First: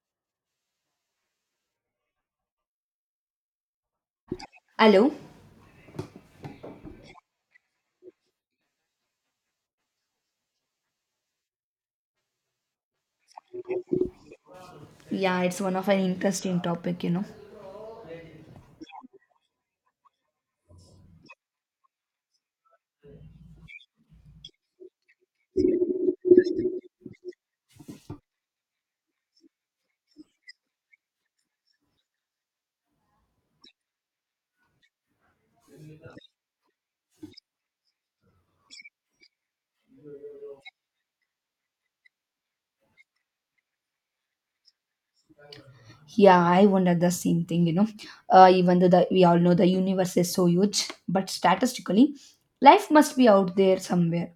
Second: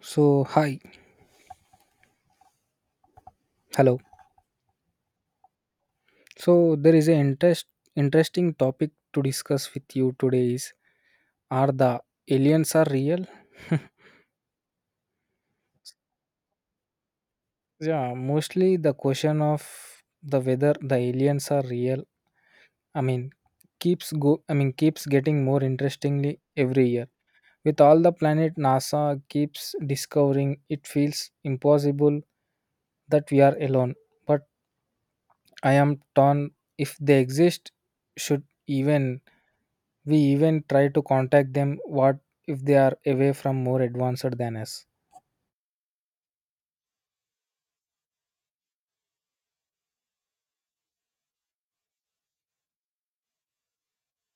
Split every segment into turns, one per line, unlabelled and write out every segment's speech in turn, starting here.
So, hi, hello.
Hello.
So, there is an interesting topic to discuss with you today is are the aliens are real?
Yeah, it's one of an interesting topic, you know.
Yeah, mostly the question of the whether the aliens are real. I mean, keeps go I mean keeps getting more interestingly every year. With all the planet NASA keeps discovering, it feels impossible that we are alone. But I am torn. If they exist, should even we even try to contact them? What if they are away from more advanced than us?
Yeah, I wondered the same thing, you know. Even though we all know the universe is so huge, but statistically, life must be out there somewhere.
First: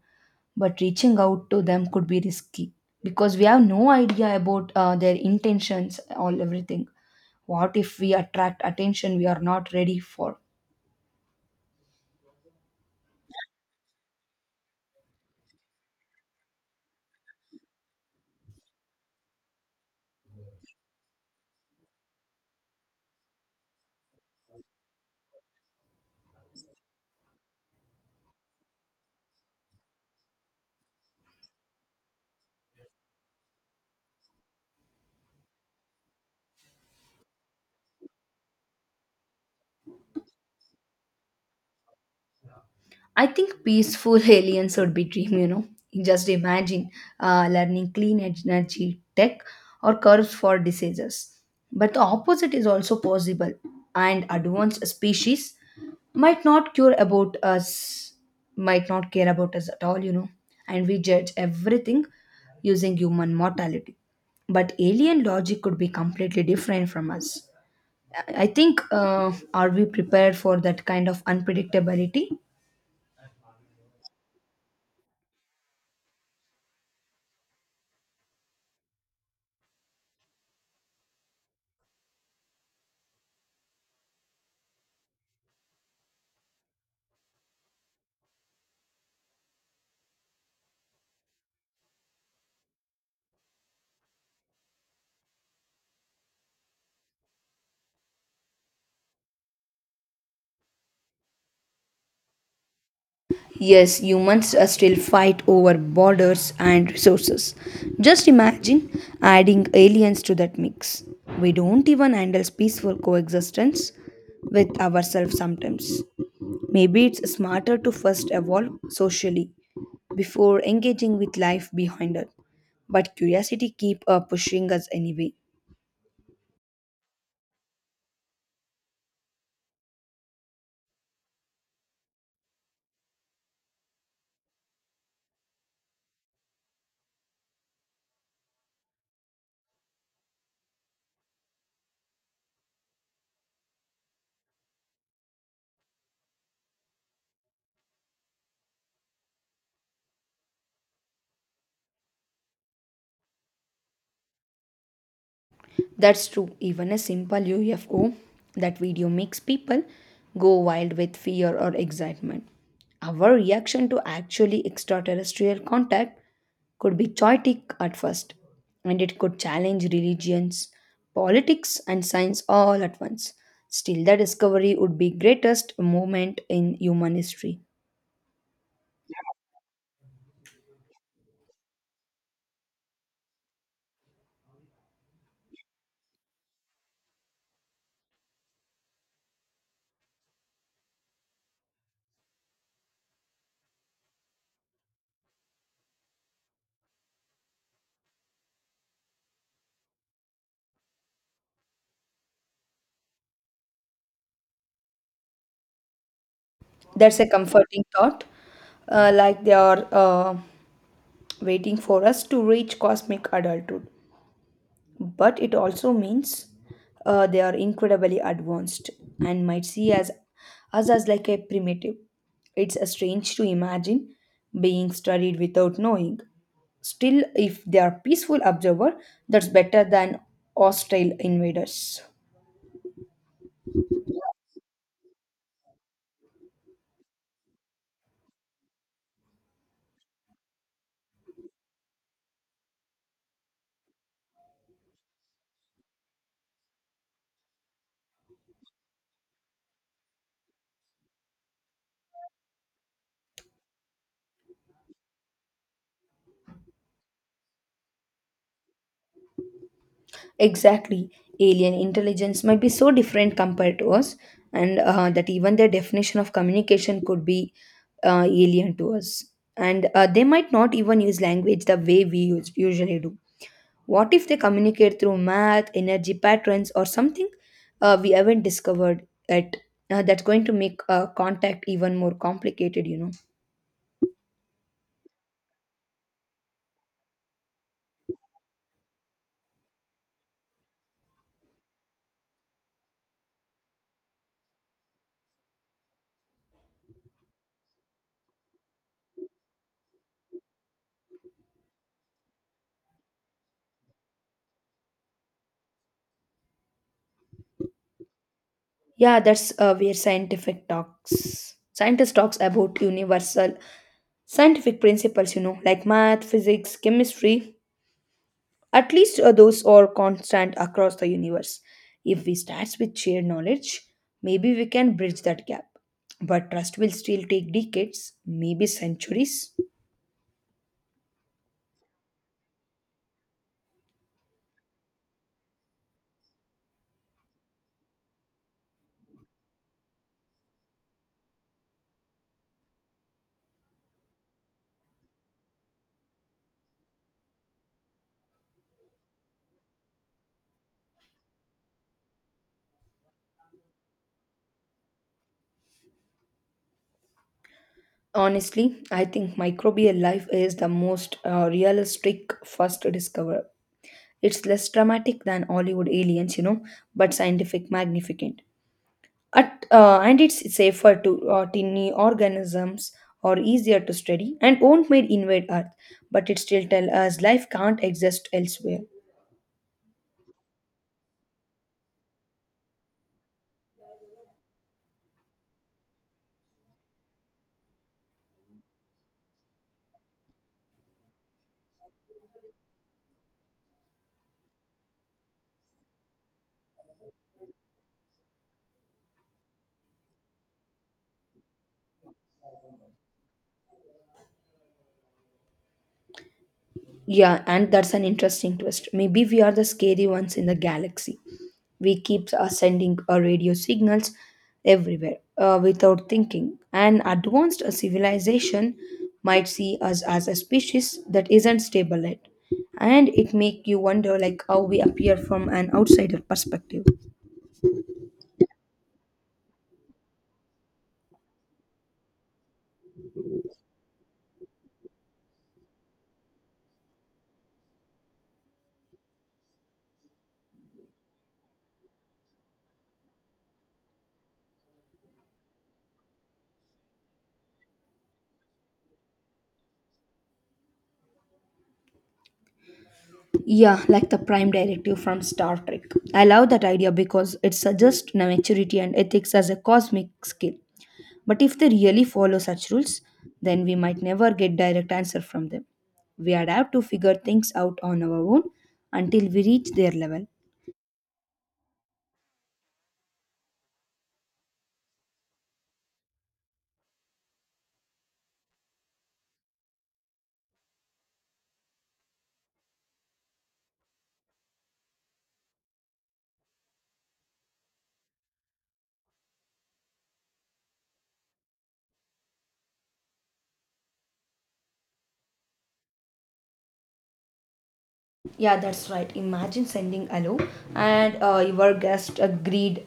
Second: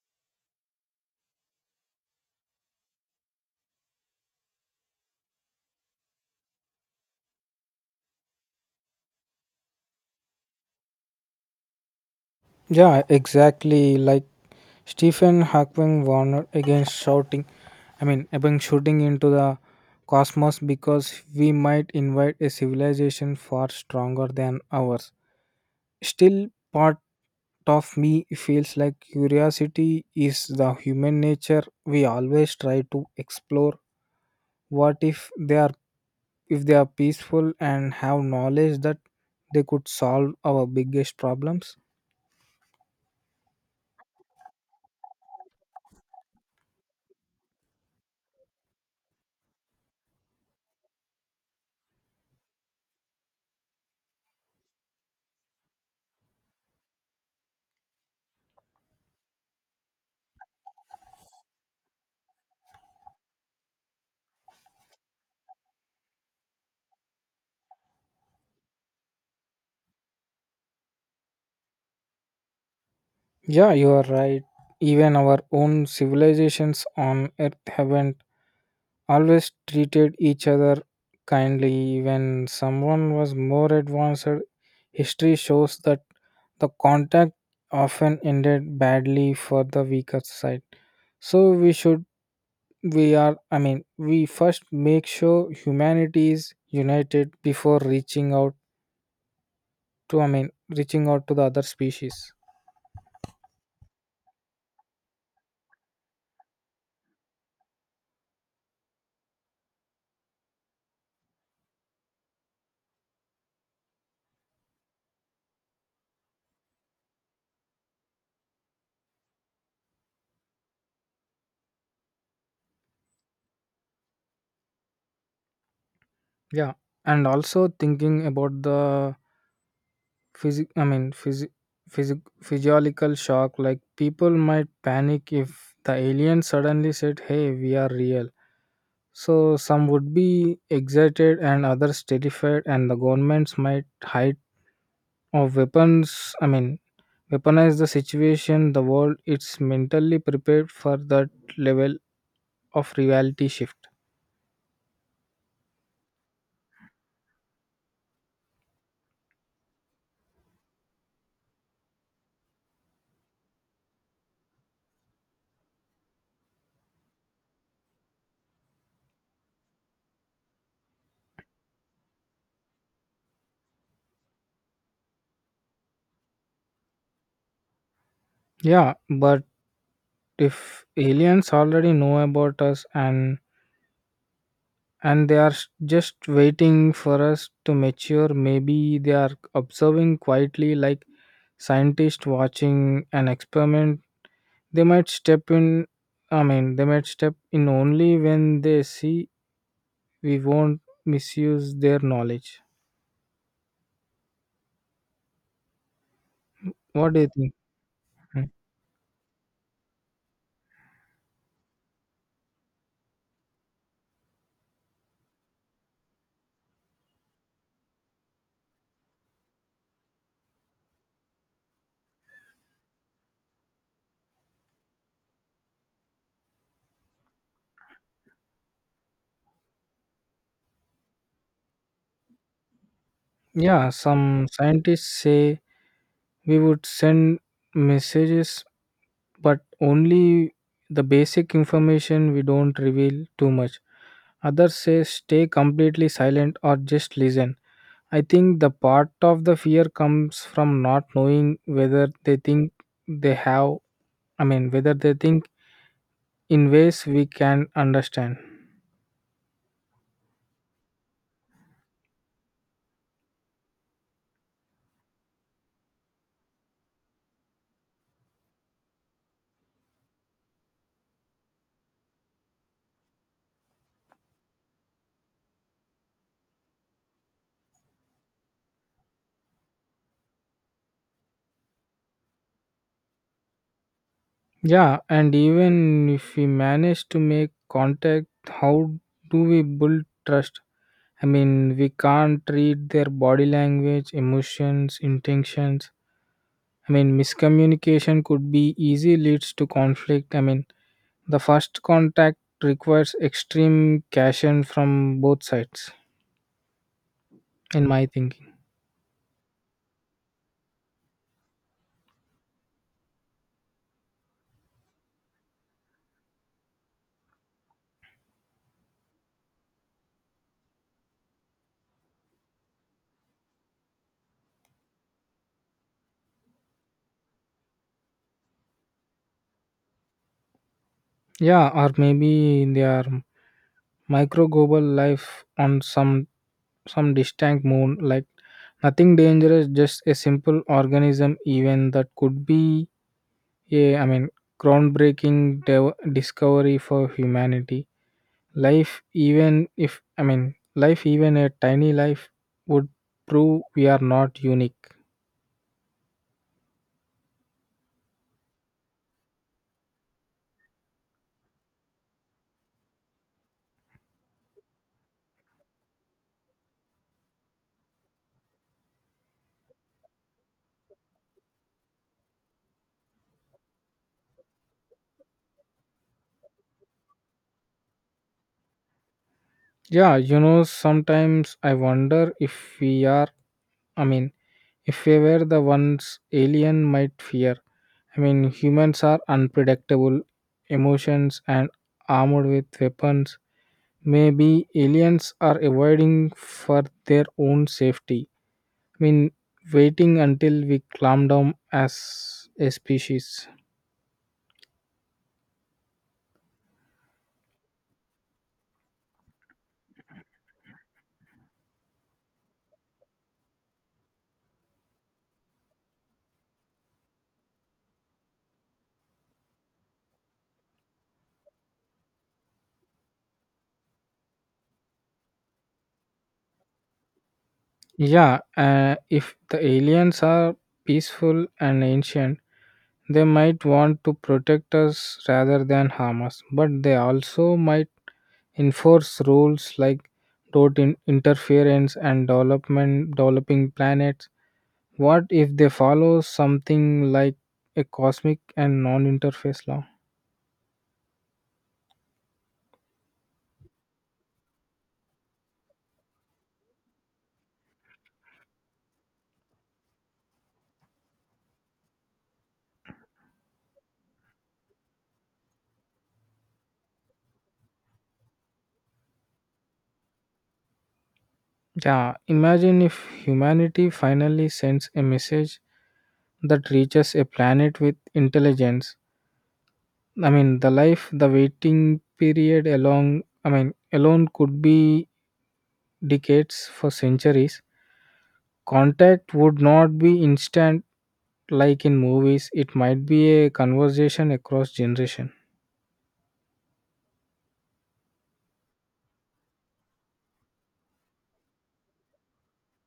But reaching out to them could be risky because we have no idea about their intentions, all everything. What if we attract attention we are not ready for?
Yeah, exactly. Like Stephen Hawking warned against shouting, I mean, about shooting into the cosmos, because we might invite a civilization far stronger than ours. Still, part of me feels like curiosity is the human nature. We always try to explore what if they are peaceful and have knowledge that they could solve our biggest problems.
I think peaceful aliens would be dream, you know. Just imagine learning clean energy tech or curves for diseases. But the opposite is also possible, and advanced species might not care about us, might not care about us at all, you know. And we judge everything using human mortality. But alien logic could be completely different from us. I think, are we prepared for that kind of unpredictability?
Yeah, you are right. Even our own civilizations on earth haven't always treated each other kindly when someone was more advanced. History shows that the contact often ended badly for the weaker side. So we should we are I mean we first make sure humanity is united before reaching out. To I mean, reaching out to the other species.
Yes, humans still fight over borders and resources. Just imagine adding aliens to that mix. We don't even handle peaceful coexistence with ourselves sometimes. Maybe it's smarter to first evolve socially before engaging with life behind us. But curiosity keeps pushing us anyway.
Yeah, and also thinking about the physic. I mean, physi, physic, physiological shock. Like people might panic if the alien suddenly said, "Hey, we are real." So some would be excited, and others terrified, and the governments might hide or weapons. I mean, weaponize the situation. The world it's mentally prepared for that level of reality shift.
That's true. Even a simple UFO, that video makes people go wild with fear or excitement. Our reaction to actually extraterrestrial contact could be chaotic at first, and it could challenge religions, politics, and science all at once. Still, the discovery would be greatest moment in human history.
Yeah, but if aliens already know about us, and they are just waiting for us to mature. Maybe they are observing quietly like scientists watching an experiment. They might step in, I mean, they might step in only when they see we won't misuse their knowledge. What do
That's
you
a
think?
comforting thought.
Mm.
Like they are waiting for us to reach cosmic adulthood. But it also means they are incredibly advanced and might see as us as like a primitive. It's a strange to imagine being studied without knowing. Still, if they are peaceful observer, that's better than hostile invaders.
Yeah, some scientists say we would send messages, but only the basic information. We don't reveal too much. Others say stay completely silent or just listen. I think the part of the fear comes from not knowing whether they think they have, I mean, whether they think in ways we can understand.
Exactly. Alien intelligence might be so different compared to us, and that even their definition of communication could be alien to us. And they might not even use language the way we usually do. What if they communicate through math, energy patterns, or something we haven't discovered yet? That's going to make contact even more complicated, you know.
Yeah, and even if we manage to make contact, how do we build trust? I mean, we can't read their body language, emotions, intentions. I mean, miscommunication could be easy leads to conflict. I mean, the first contact requires extreme caution from both sides, in my thinking.
Yeah, that's where scientific talks. Scientists talks about universal scientific principles, you know, like math, physics, chemistry, at least those are constant across the universe. If we start with shared knowledge, maybe we can bridge that gap. But trust will still take decades, maybe centuries.
Yeah, or maybe they are micro global life on some distant moon, like nothing dangerous, just a simple organism. Even that could be I mean, groundbreaking discovery for humanity. Life, even if I mean life even a tiny life, would prove we are not unique.
Honestly, I think microbial life is the most realistic first discovery. It's less dramatic than Hollywood aliens, you know, but scientific magnificent. And it's safer to tiny organisms or easier to study and won't may invade earth, but it still tell us life can't exist elsewhere.
Yeah, sometimes I wonder if we are I mean if we were the ones alien might fear. I mean, humans are unpredictable emotions and armed with weapons. Maybe aliens are avoiding for their own safety. I mean, waiting until we calm down as a species.
Yeah, and that's an interesting twist. Maybe we are the scary ones in the galaxy. We keep sending our radio signals everywhere without thinking an advanced civilization might see us as a species that isn't stable yet, and it make you wonder like how we appear from an outsider perspective.
Yeah, if the aliens are peaceful and ancient, they might want to protect us rather than harm us, but they also might enforce rules like dot interference and development developing planets. What if they follow something like a cosmic and non-interface law?
Yeah, like the prime directive from Star Trek. I love that idea because it suggests maturity and ethics as a cosmic skill. But if they really follow such rules, then we might never get direct answer from them. We would have to figure things out on our own until we reach their level.
Yeah, imagine if humanity finally sends a message that reaches a planet with intelligence. The waiting period alone could be decades for centuries. Contact would not be instant like in movies. It might be a conversation across generation.
Yeah, that's right. Imagine sending hello and your guest agreed.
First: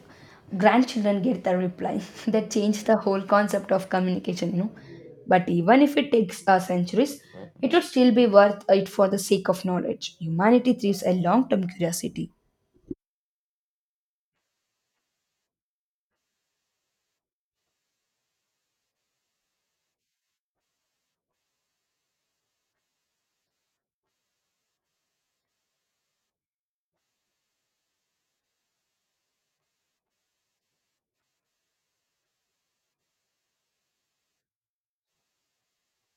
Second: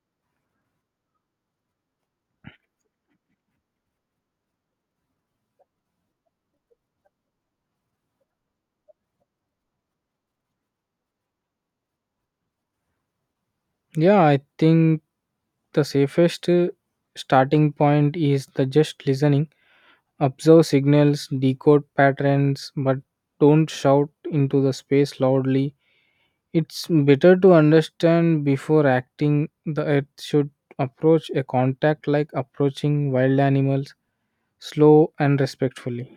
Grandchildren get the reply. That changed the whole concept of communication, you know. But even if it takes centuries, it would still be worth it for the sake of knowledge. Humanity thrives a long term curiosity.
Yeah, I think the safest starting point is the just listening, observe signals, decode patterns, but don't shout into the space loudly. It's better to understand before acting. The earth should approach a contact like approaching wild animals, slow and respectfully.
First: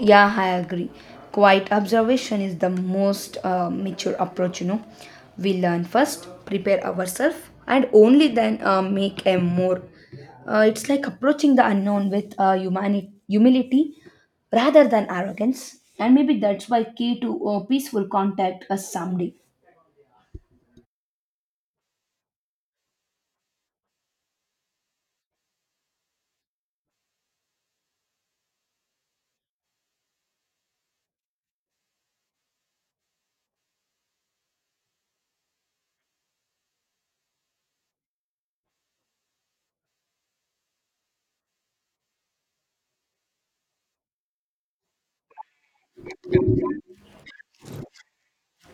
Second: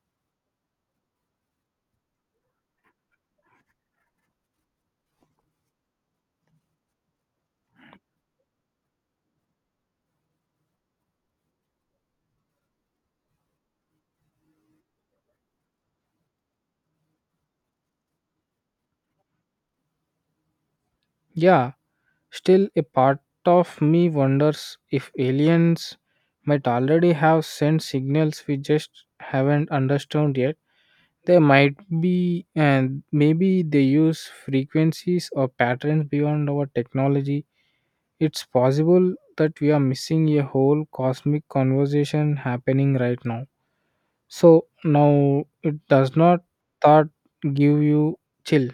Yeah, I agree. Quiet observation is the most mature approach, you know. We learn first, prepare ourselves, and only then make a more. It's like approaching the unknown with humility rather than arrogance. And maybe that's why key to peaceful contact us someday.
Yeah, still a part of me wonders if aliens might already have sent signals we just haven't understood yet. They might be, and maybe they use frequencies or patterns beyond our technology. It's possible that we are missing a whole cosmic conversation happening right now. So now, it does not thought give you chill.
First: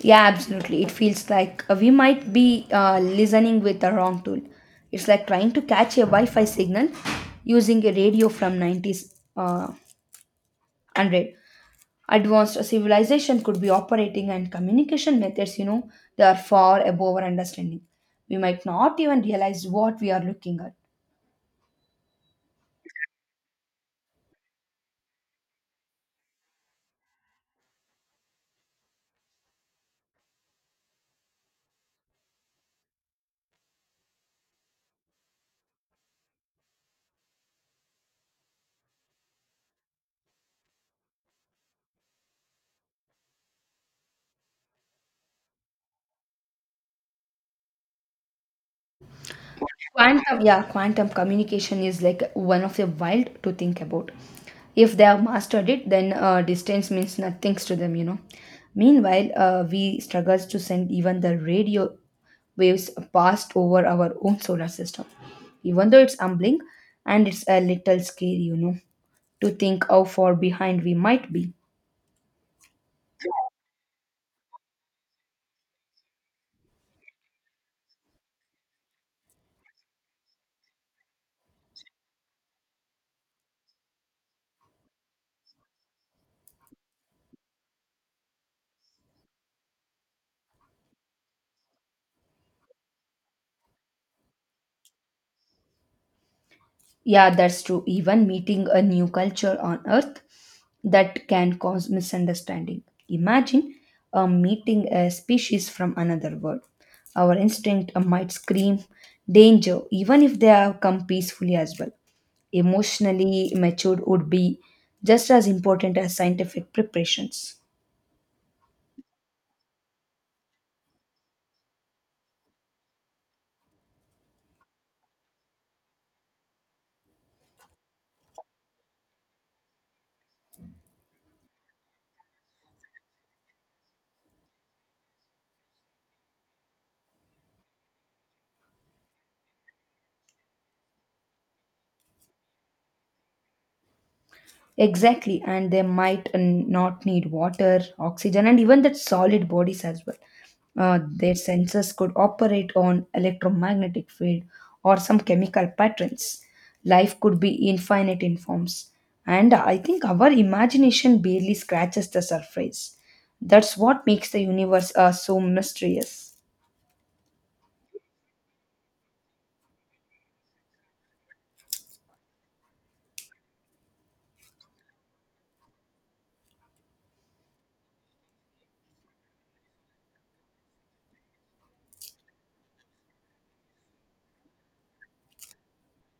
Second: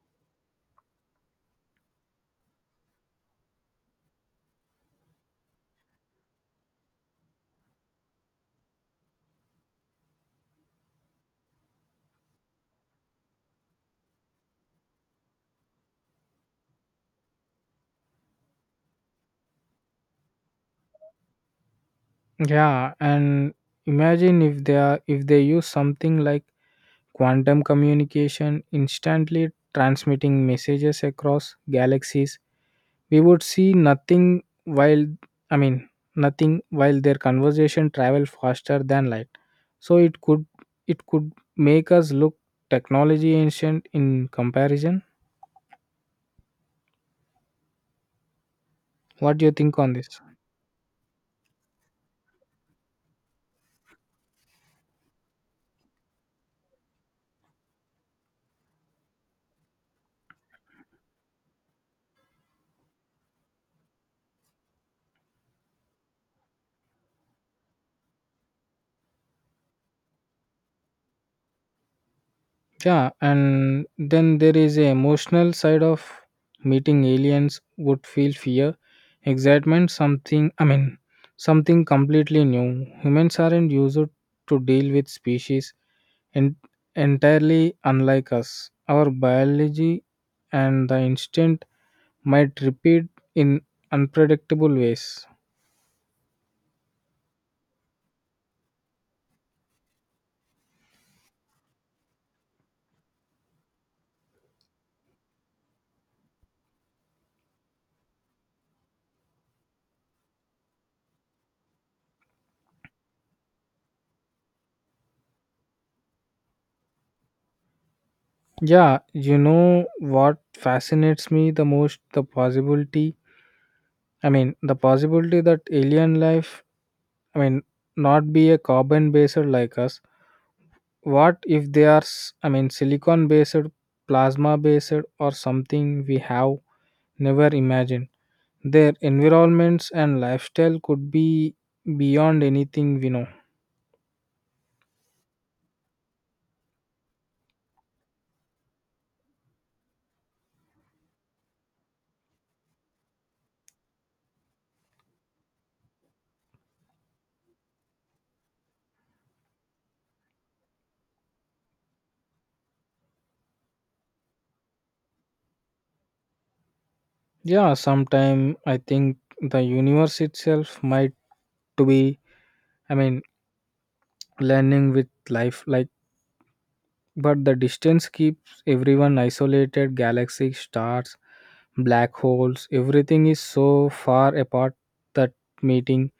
Yeah, absolutely. It feels like we might be listening with the wrong tool. It's like trying to catch a Wi Fi signal using a radio from 90's. 100 advanced civilization could be operating and communication methods, you know, they are far above our understanding. We might not even realize what we are looking at.
Yeah, and imagine if they are if they use something like quantum communication, instantly transmitting messages across galaxies. We would see nothing while, I mean, nothing while their conversation travel faster than light. So it could make us look technology ancient in comparison. What do you think on this?
Quantum, yeah, quantum communication is like one of the wild to think about. If they have mastered it, then distance means nothing to them, you know. Meanwhile, we struggle to send even the radio waves past over our own solar system. Even though it's humbling, and it's a little scary, you know, to think how far behind we might be.
Yeah, and then there is a emotional side of meeting aliens would feel fear, excitement, something I mean something completely new. Humans aren't used to deal with species en- entirely unlike us. Our biology and the instinct might repeat in unpredictable ways.
Yeah, that's true. Even meeting a new culture on Earth, that can cause misunderstanding. Imagine a meeting a species from another world. Our instinct might scream danger, even if they have come peacefully as well. Emotionally matured would be just as important as scientific preparations.
Yeah, you know what fascinates me the most? The possibility, I mean, the possibility that alien life, I mean, not be a carbon based like us. What if they are, I mean, silicon based, plasma based, or something we have never imagined? Their environments and lifestyle could be beyond anything we know.
Exactly, and they might not need water, oxygen, and even that solid bodies as well. Their sensors could operate on electromagnetic field or some chemical patterns. Life could be infinite in forms, and I think our imagination barely scratches the surface. That's what makes the universe so mysterious.
Yeah, sometime I think the universe itself might to be I mean learning with life like, but the distance keeps everyone isolated: galaxies, stars, black holes, everything is so far apart that meeting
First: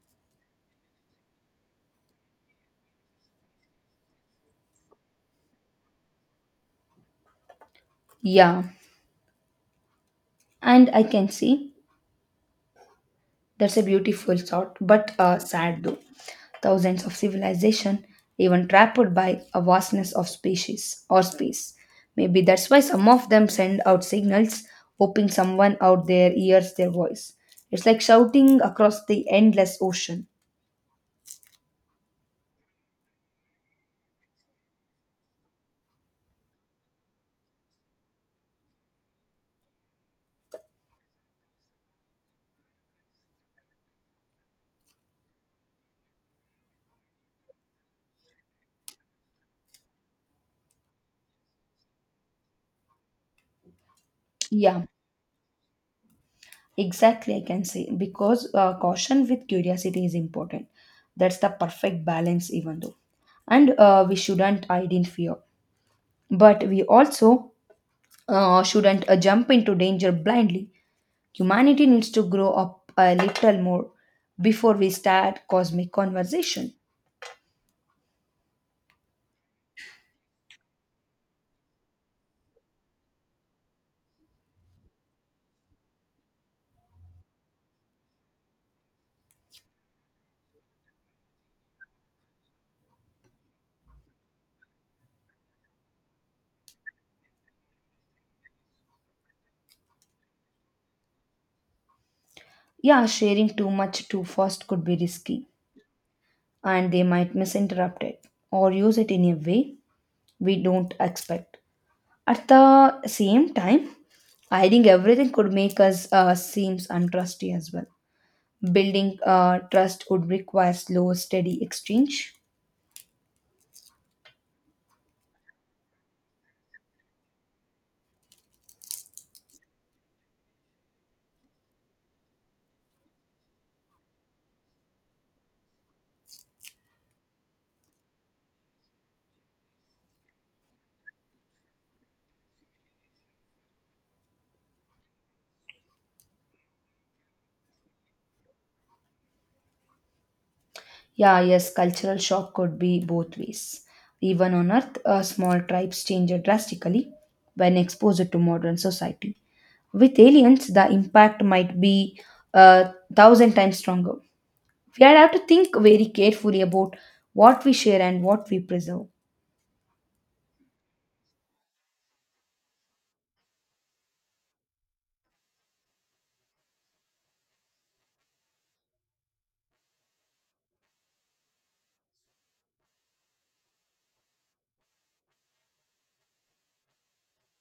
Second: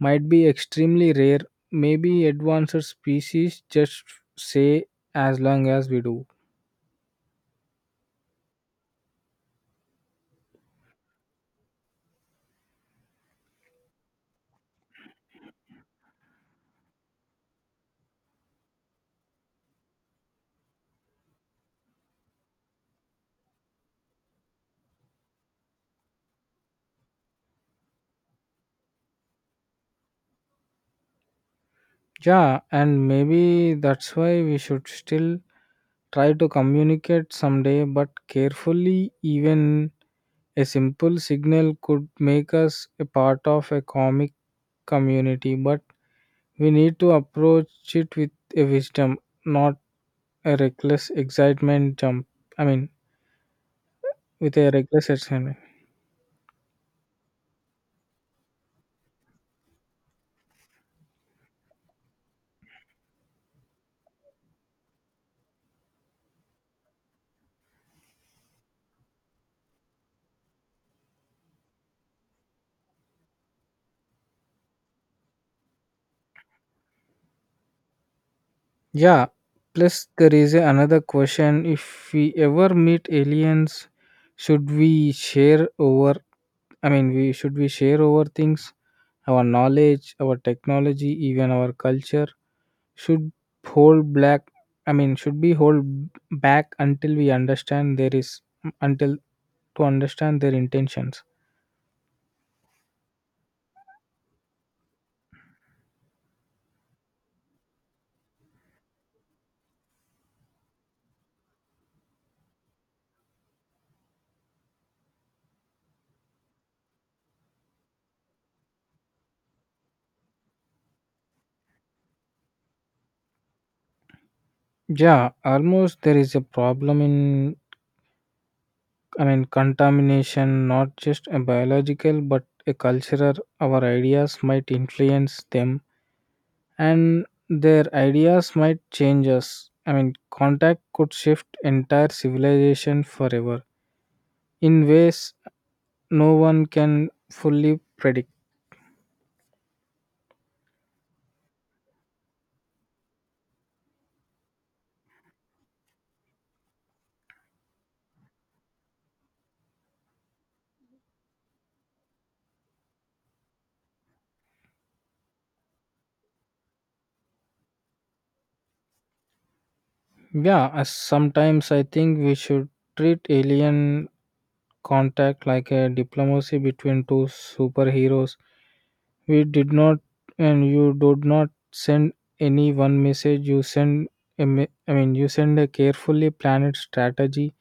might be extremely rare. Maybe advanced species just say as long as we do.
Yeah, and I can see. That's a beautiful thought, but sad though. Thousands of civilization, even trapped by a vastness of species or space. Maybe that's why some of them send out signals, hoping someone out there hears their voice. It's like shouting across the endless ocean.
Yeah, and maybe that's why we should still try to communicate someday, but carefully. Even a simple signal could make us a part of a comic community. But we need to approach it with a wisdom, not a reckless excitement jump. I mean, with a
Yeah,
reckless excitement.
exactly. I can say because caution with curiosity is important. That's the perfect balance, even though, and we shouldn't hide in fear, but we also shouldn't jump into danger blindly. Humanity needs to grow up a little more before we start cosmic conversation.
Yeah, plus there is another question. If we ever meet aliens, should we share over, I mean, we share over things, our knowledge, our technology, even our culture, should hold black. I mean, should be hold back until we understand there is until to understand their intentions.
Yeah, sharing too much too fast could be risky, and they might misinterpret it or use it in a way we don't expect. At the same time, hiding everything could make us seems untrusty as well. Building trust would require slow, steady exchange.
Yeah, almost there is a problem in I mean contamination, not just a biological but a cultural. Our ideas might influence them and their ideas might change us. I mean, contact could shift entire civilization forever in ways no one can fully predict.
Yeah, yes, cultural shock could be both ways. Even on Earth, small tribes change drastically when exposed to modern society. With aliens, the impact might be a thousand times stronger. We have to think very carefully about what we share and what we preserve.
Yeah, sometimes I think we should treat alien contact like a diplomacy between two superheroes. We did not, and you did not send any one message. You send, I mean, you send a carefully planned strategy.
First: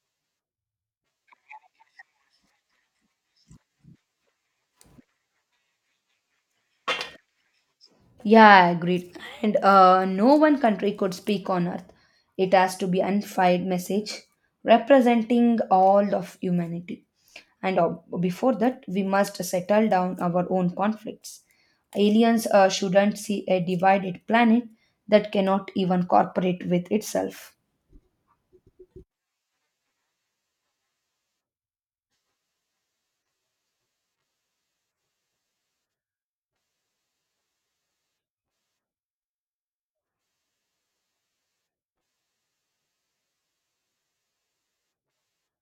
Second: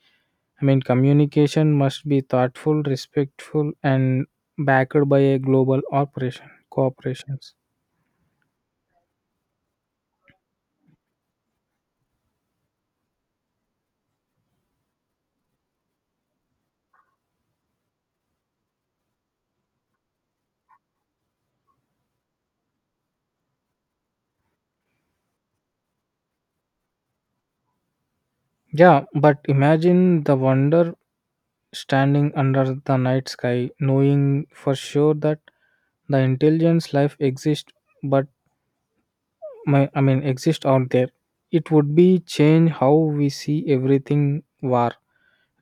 I mean, communication must be thoughtful, respectful, and backed by a global operation cooperations.
Yeah, agreed. And no one country could speak on Earth. It has to be unified message representing all of humanity. And before that, we must settle down our own conflicts. Aliens shouldn't see a divided planet that cannot even cooperate with itself.
Yeah, but imagine the wonder standing under the night sky, knowing for sure that the intelligence life exists, but I mean, exist out there. It would be change how we see everything: war,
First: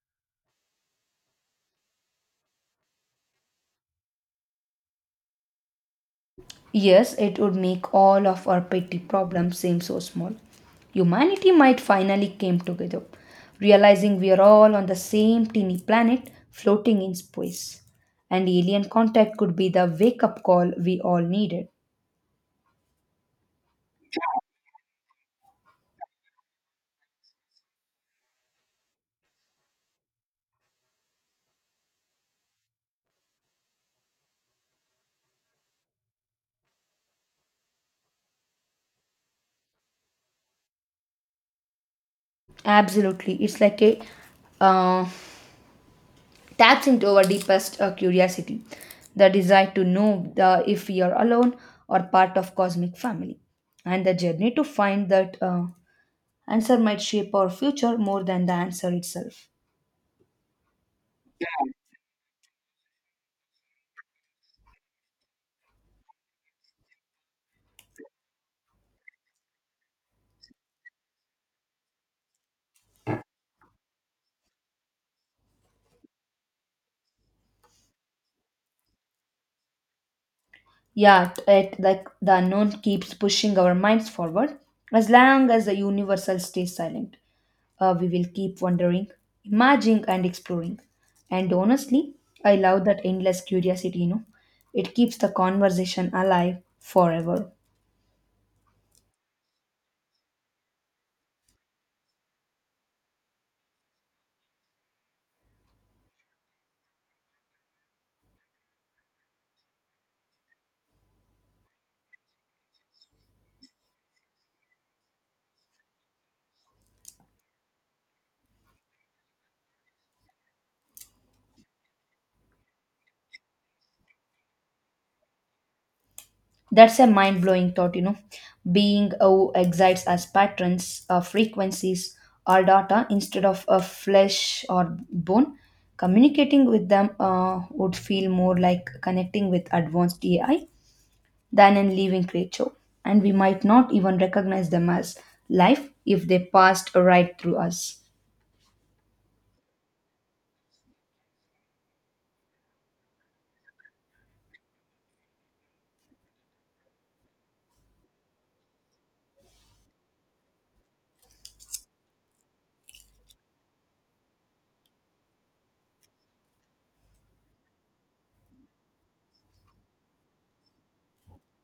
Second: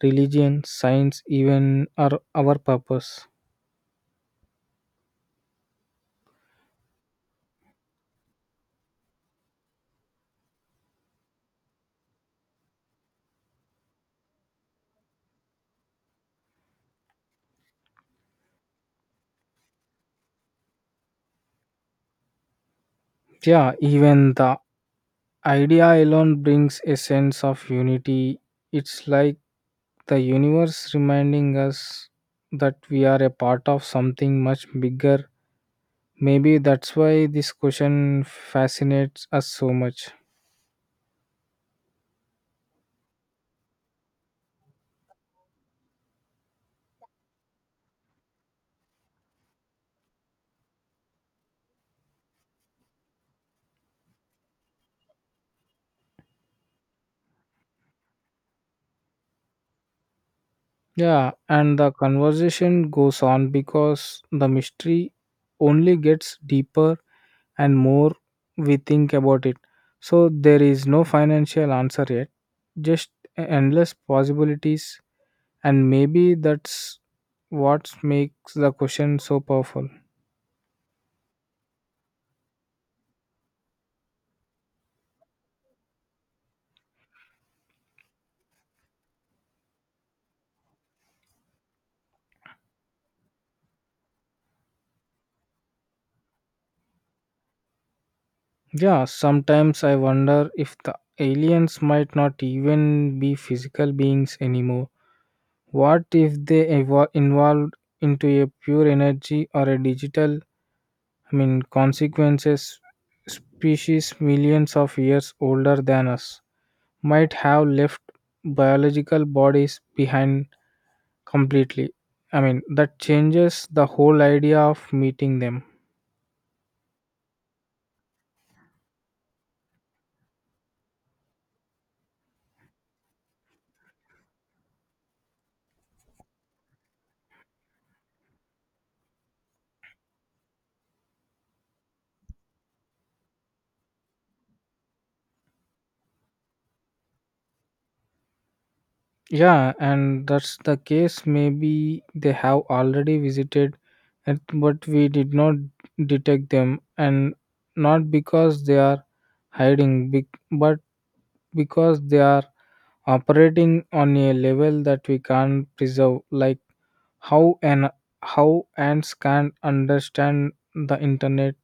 religion, science, even our purpose.
Yes, it would make all of our petty problems seem so small. Humanity might finally came together, realizing we are all on the same teeny planet floating in space. And alien contact could be the wake up call we all needed.
Yeah, even the idea alone brings a sense of unity. It's like the universe reminding us that we are a part of something much bigger. Maybe that's why this question fascinates us so much.
Absolutely. It's like a uh, taps into our deepest curiosity, the desire to know if we are alone or part of cosmic family. And the journey to find that answer might shape our future more than the answer itself.
Yeah, and the conversation goes on, because the mystery only gets deeper and more we think about it. So there is no financial answer yet, just endless possibilities, and maybe that's what makes the question so powerful.
Yeah, it, like the unknown keeps pushing our minds forward. As long as the universal stays silent, we will keep wondering, imagining, and exploring. And honestly, I love that endless curiosity, you know. It keeps the conversation alive forever.
Yeah, sometimes I wonder if the aliens might not even be physical beings anymore. What if they involved into a pure energy or a digital, I mean, consequences species millions of years older than us might have left biological bodies behind completely. I mean, that changes the whole idea of meeting them.
That's a mind blowing thought, you know. Being O excites as patterns, frequencies, or data instead of a flesh or bone. Communicating with them would feel more like connecting with advanced AI than a living creature, and we might not even recognize them as life if they passed right through us.
Yeah, and that's the case. Maybe they have already visited it, but we did not detect them, and not because they are hiding, but because they are operating on a level that we can't preserve, like how and how ants can't understand the internet.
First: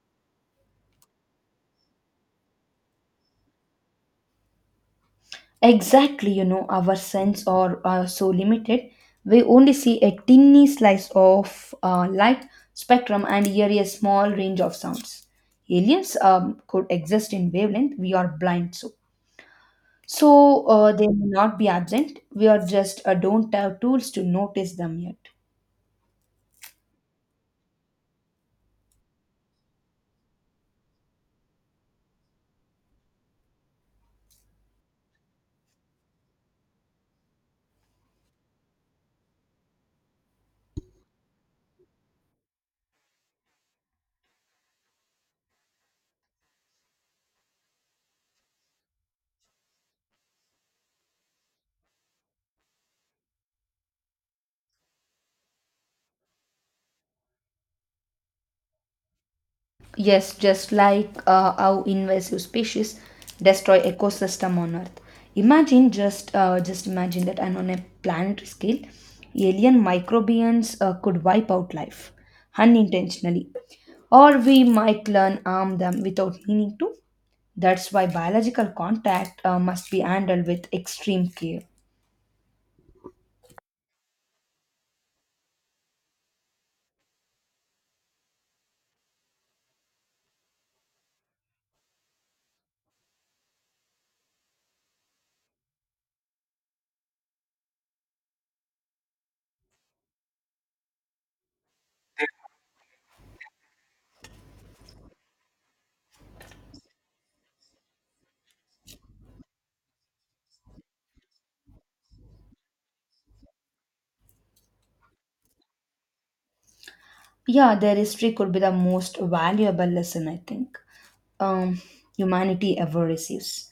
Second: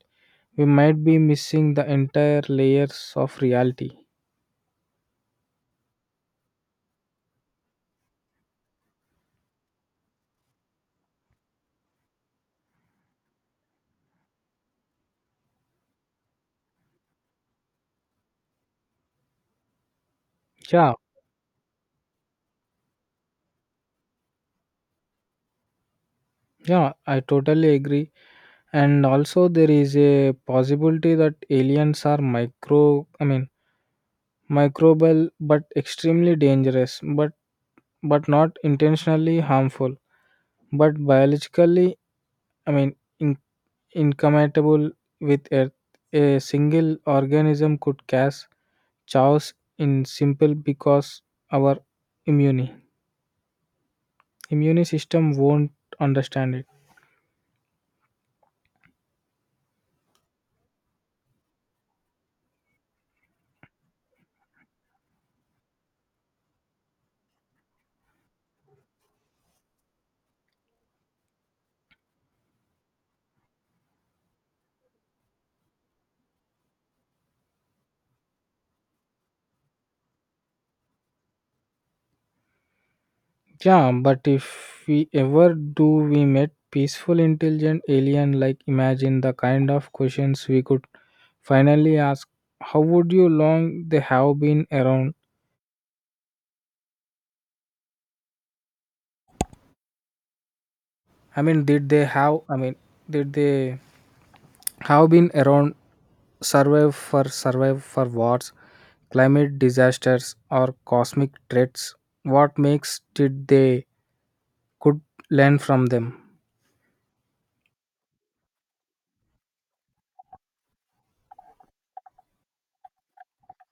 We might be missing the entire layers of reality.
Exactly, you know, our sense are so limited. We only see a tiny slice of light spectrum and hear a small range of sounds. Aliens could exist in wavelength we are blind to. So
Yeah,
they may not be absent. We are just don't have tools to notice them yet.
yeah, I totally agree. And also there is a possibility that aliens are micro I mean microbial but extremely dangerous, but not intentionally harmful, but biologically, I mean, incompatible with earth. A single organism could cause chaos in simple, because our immune immune system won't understand it.
Yes, just like how invasive species destroy ecosystem on Earth. Imagine just imagine that, and on a planetary scale, alien microbians could wipe out life unintentionally, or we might learn harm them without meaning to. That's why biological contact must be handled with extreme care.
Yeah, but if we ever do, we met peaceful, intelligent alien. Like, imagine the kind of questions we could finally ask. How would you long they have been around? I mean, did they have? I mean, did they have been around? Survive for wars, climate disasters, or cosmic threats. What makes did they could learn from them?
Yeah, their history could be the most valuable lesson I think um, humanity ever receives.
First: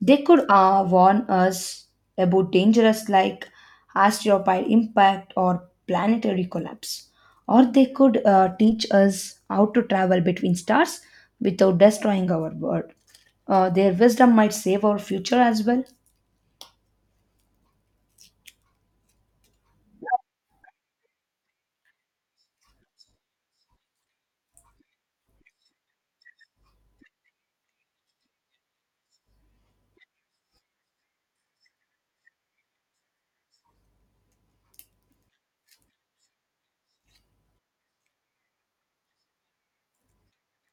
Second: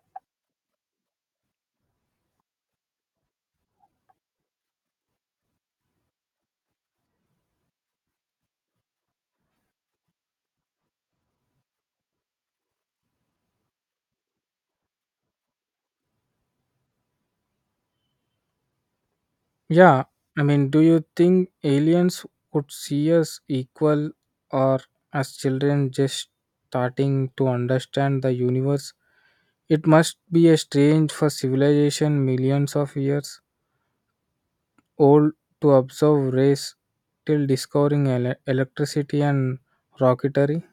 They could warn us about dangers like asteroid impact or planetary collapse. Or they could teach us how to travel between stars without destroying our world. Their wisdom might save our future as well.
Yeah, I mean, do you think aliens could see us equal or as children just starting to understand the universe? It must be a strange for civilization millions of years old to observe race till discovering electricity and rocketry.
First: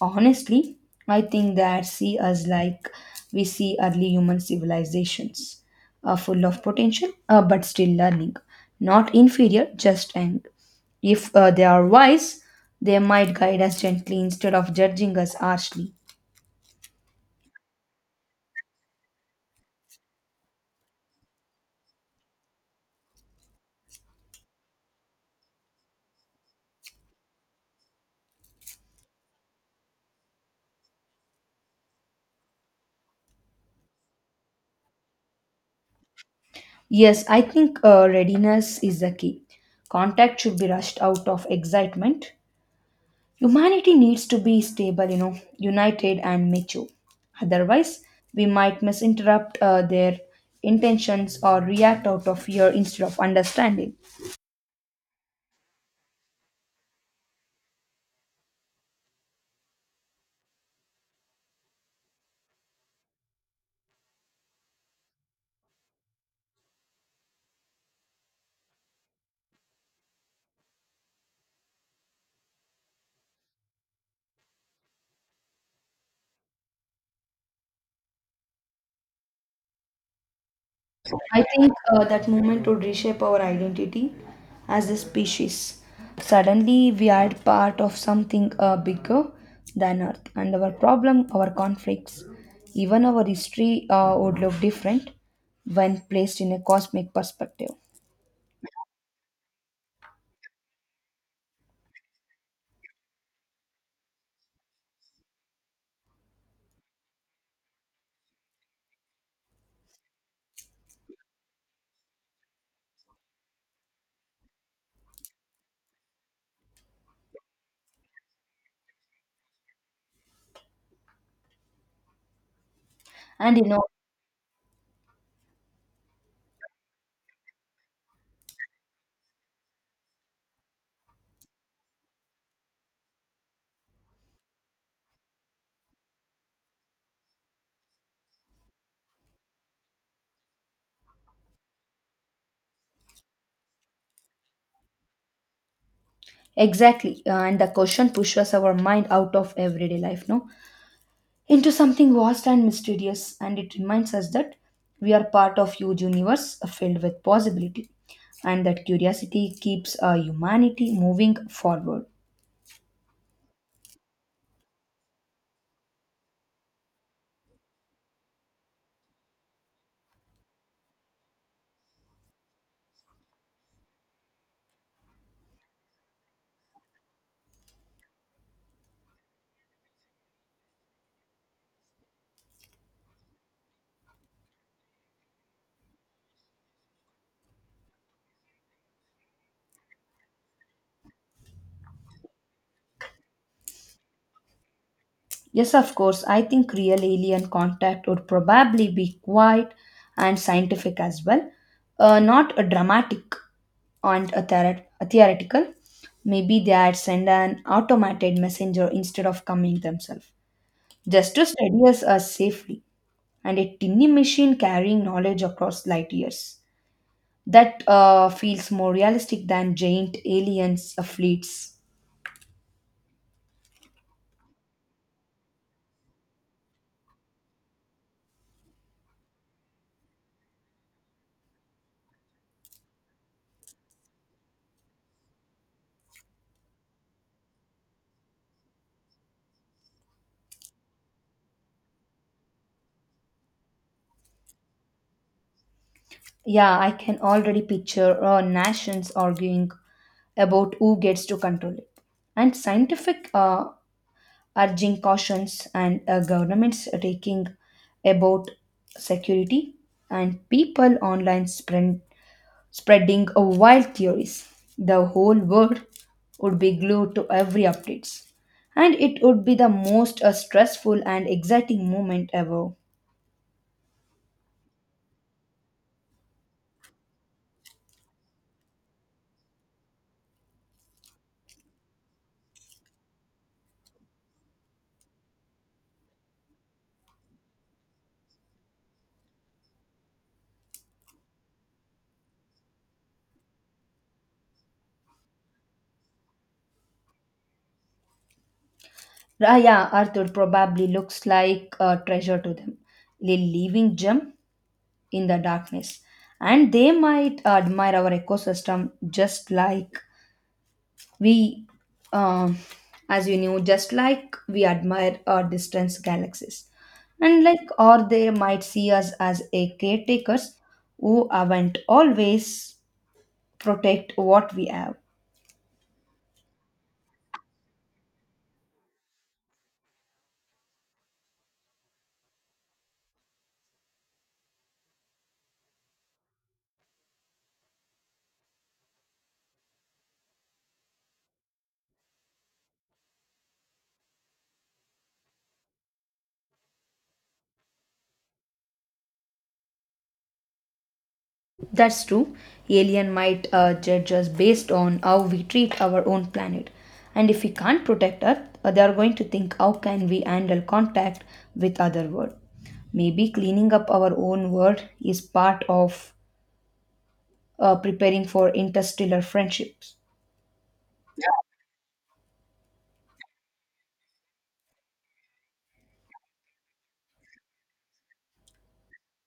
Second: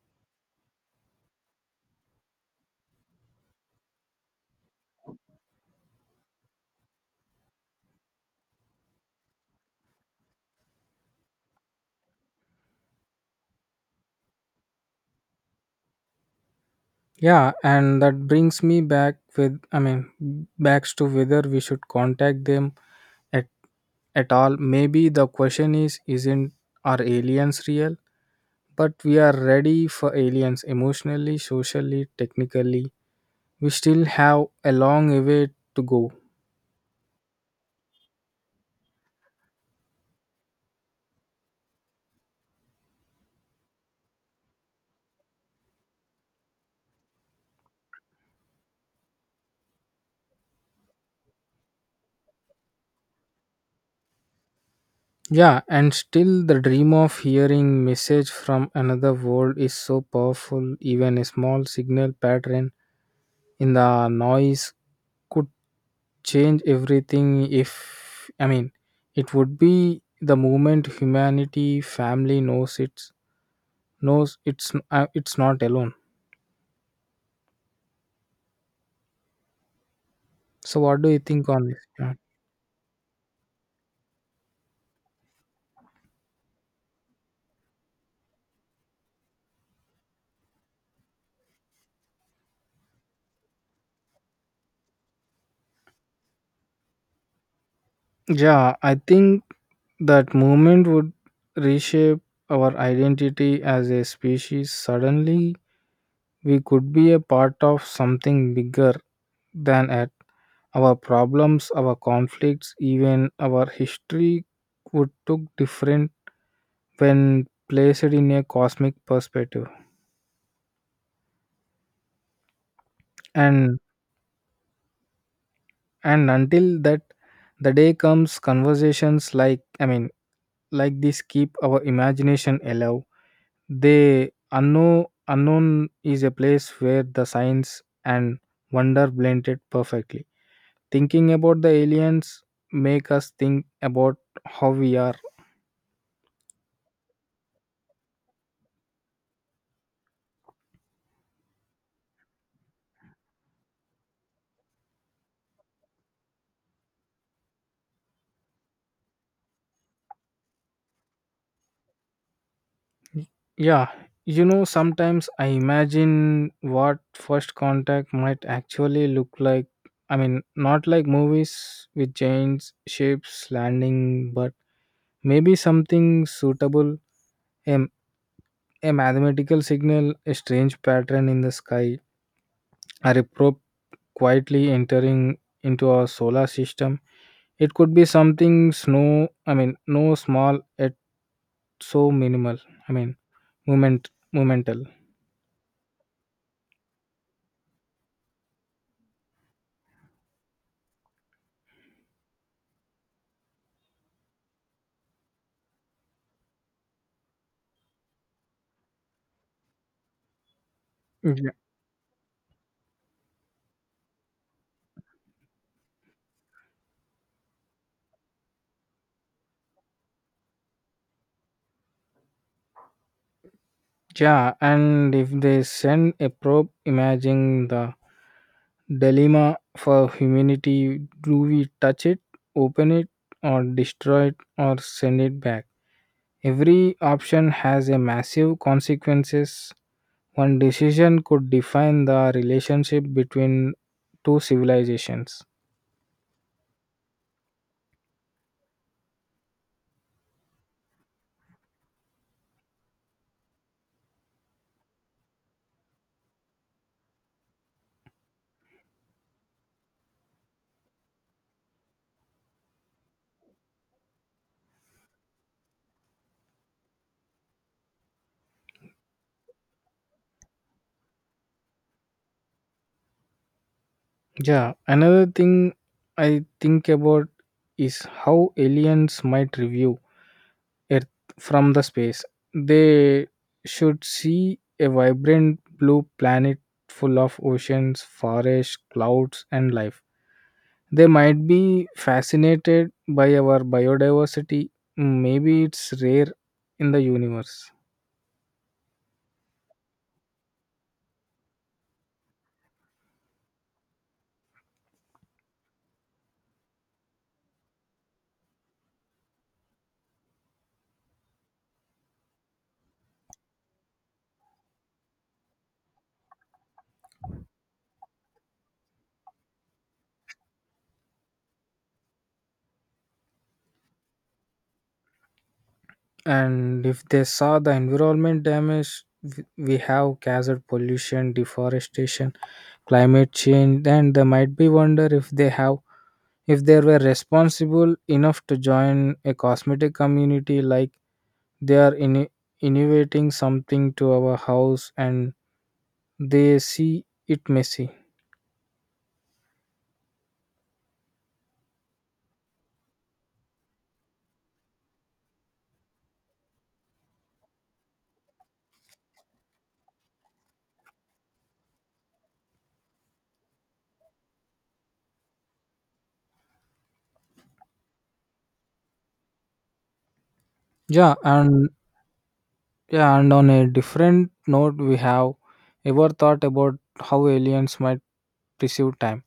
Honestly, I think that see us like we see early human civilizations, full of potential but still learning, not inferior, just young. If they are wise, they might guide us gently instead of judging us harshly.
Yeah, and that brings me back with I mean backs to whether we should contact them at, at all. Maybe the question is isn't are aliens real? But we are ready for aliens emotionally, socially, technically. We still have a long way to go.
Yes, I think readiness is the key. Contact should be rushed out of excitement. Humanity needs to be stable, you know, united and mature. Otherwise, we might misinterpret their intentions or react out of fear instead of understanding.
Yeah, and still the dream of hearing message from another world is so powerful. Even a small signal pattern in the noise could change everything. If, I mean, it would be the moment humanity family knows it's not alone. So what do you
I
think on
think
this? Yeah.
that movement would reshape our identity as a species. Suddenly, we are part of something bigger than Earth, and our problem, our conflicts, even our history would look different when placed in a cosmic perspective.
Yeah, I think that movement would reshape our identity as a species. Suddenly, we could be a part of something bigger than at our problems, our conflicts, even our history would look different when placed in a cosmic perspective.
And you
And
know,
and until that the day comes, conversations I mean, like this keep our imagination alive. The unknown is a place where the science and wonder blended perfectly. Thinking about the aliens make us think about how we are.
exactly. And the question pushes our mind out of everyday life, no? Into something vast and mysterious, and it reminds us that we are part of huge universe filled with possibility, and that curiosity keeps humanity moving forward.
Yeah, sometimes I imagine what first contact might actually look like. I mean, not like movies with giant ships landing, but maybe something suitable. A, a mathematical signal, a strange pattern in the sky, or a probe quietly entering into our solar system. It could be something no small yet so minimal. I mean, momental.
Yes, of course. I think real alien contact would probably be quiet and scientific as well, not a dramatic a theoretical. Maybe they had sent an automated messenger instead of coming themselves, just to
Yeah.
study us safely, and a tiny machine carrying knowledge across light years. That feels more realistic than giant aliens fleets.
Yeah, and if they send a probe imaging the dilemma for humanity, do we touch it, open it, or destroy it, or send it back? Every option has a massive consequences. One decision could define the relationship between two civilizations.
Yeah, I can already picture nations arguing about who gets to control it, and scientific urging cautions, and governments taking about security, and people online spreading wild theories. The whole world would be glued to every updates, and it would be the most stressful and exciting moment ever.
Yeah, another thing I think about is how aliens might review Earth from the space. They should see a vibrant blue planet full of oceans, forests, clouds, and life. They might be fascinated by our biodiversity. Maybe it's rare in the universe.
Ah, yeah, Arthur probably looks like a treasure to them, a living gem in the darkness. And they might admire our ecosystem just like we, um, as you knew, just like we admire our distant galaxies. And like, or they might see us as a caretakers who haven't always protect what we have.
And if they saw the environment damage, we have caused pollution, deforestation, climate change, then they might be wonder if they have if they were responsible enough to join a cosmetic community, like they are innovating something to our house and they see it messy.
That's true. Alien might judge us based on how we treat our own planet. And if we can't protect Earth, they are going to think how can we handle contact with other world. Maybe cleaning up our own world is part of preparing for interstellar friendships.
yeah and yeah, and on a different note, we have ever thought about how aliens might perceive time?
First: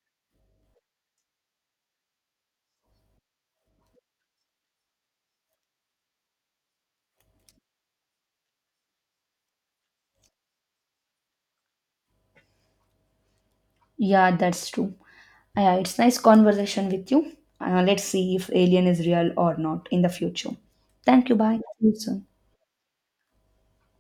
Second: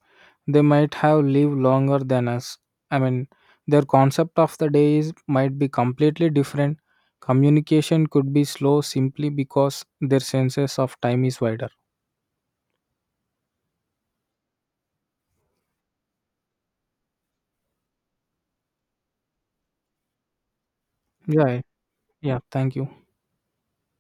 They might have lived longer than us. I mean, their concept of the day is might be completely different. Communication could be slow simply because their senses of time is wider.
Yeah, that's true. Yeah, it's nice conversation with you. Let's see if alien is real or not in the future. Thank you. Bye.
Yeah,
See you soon.
yeah. Thank you.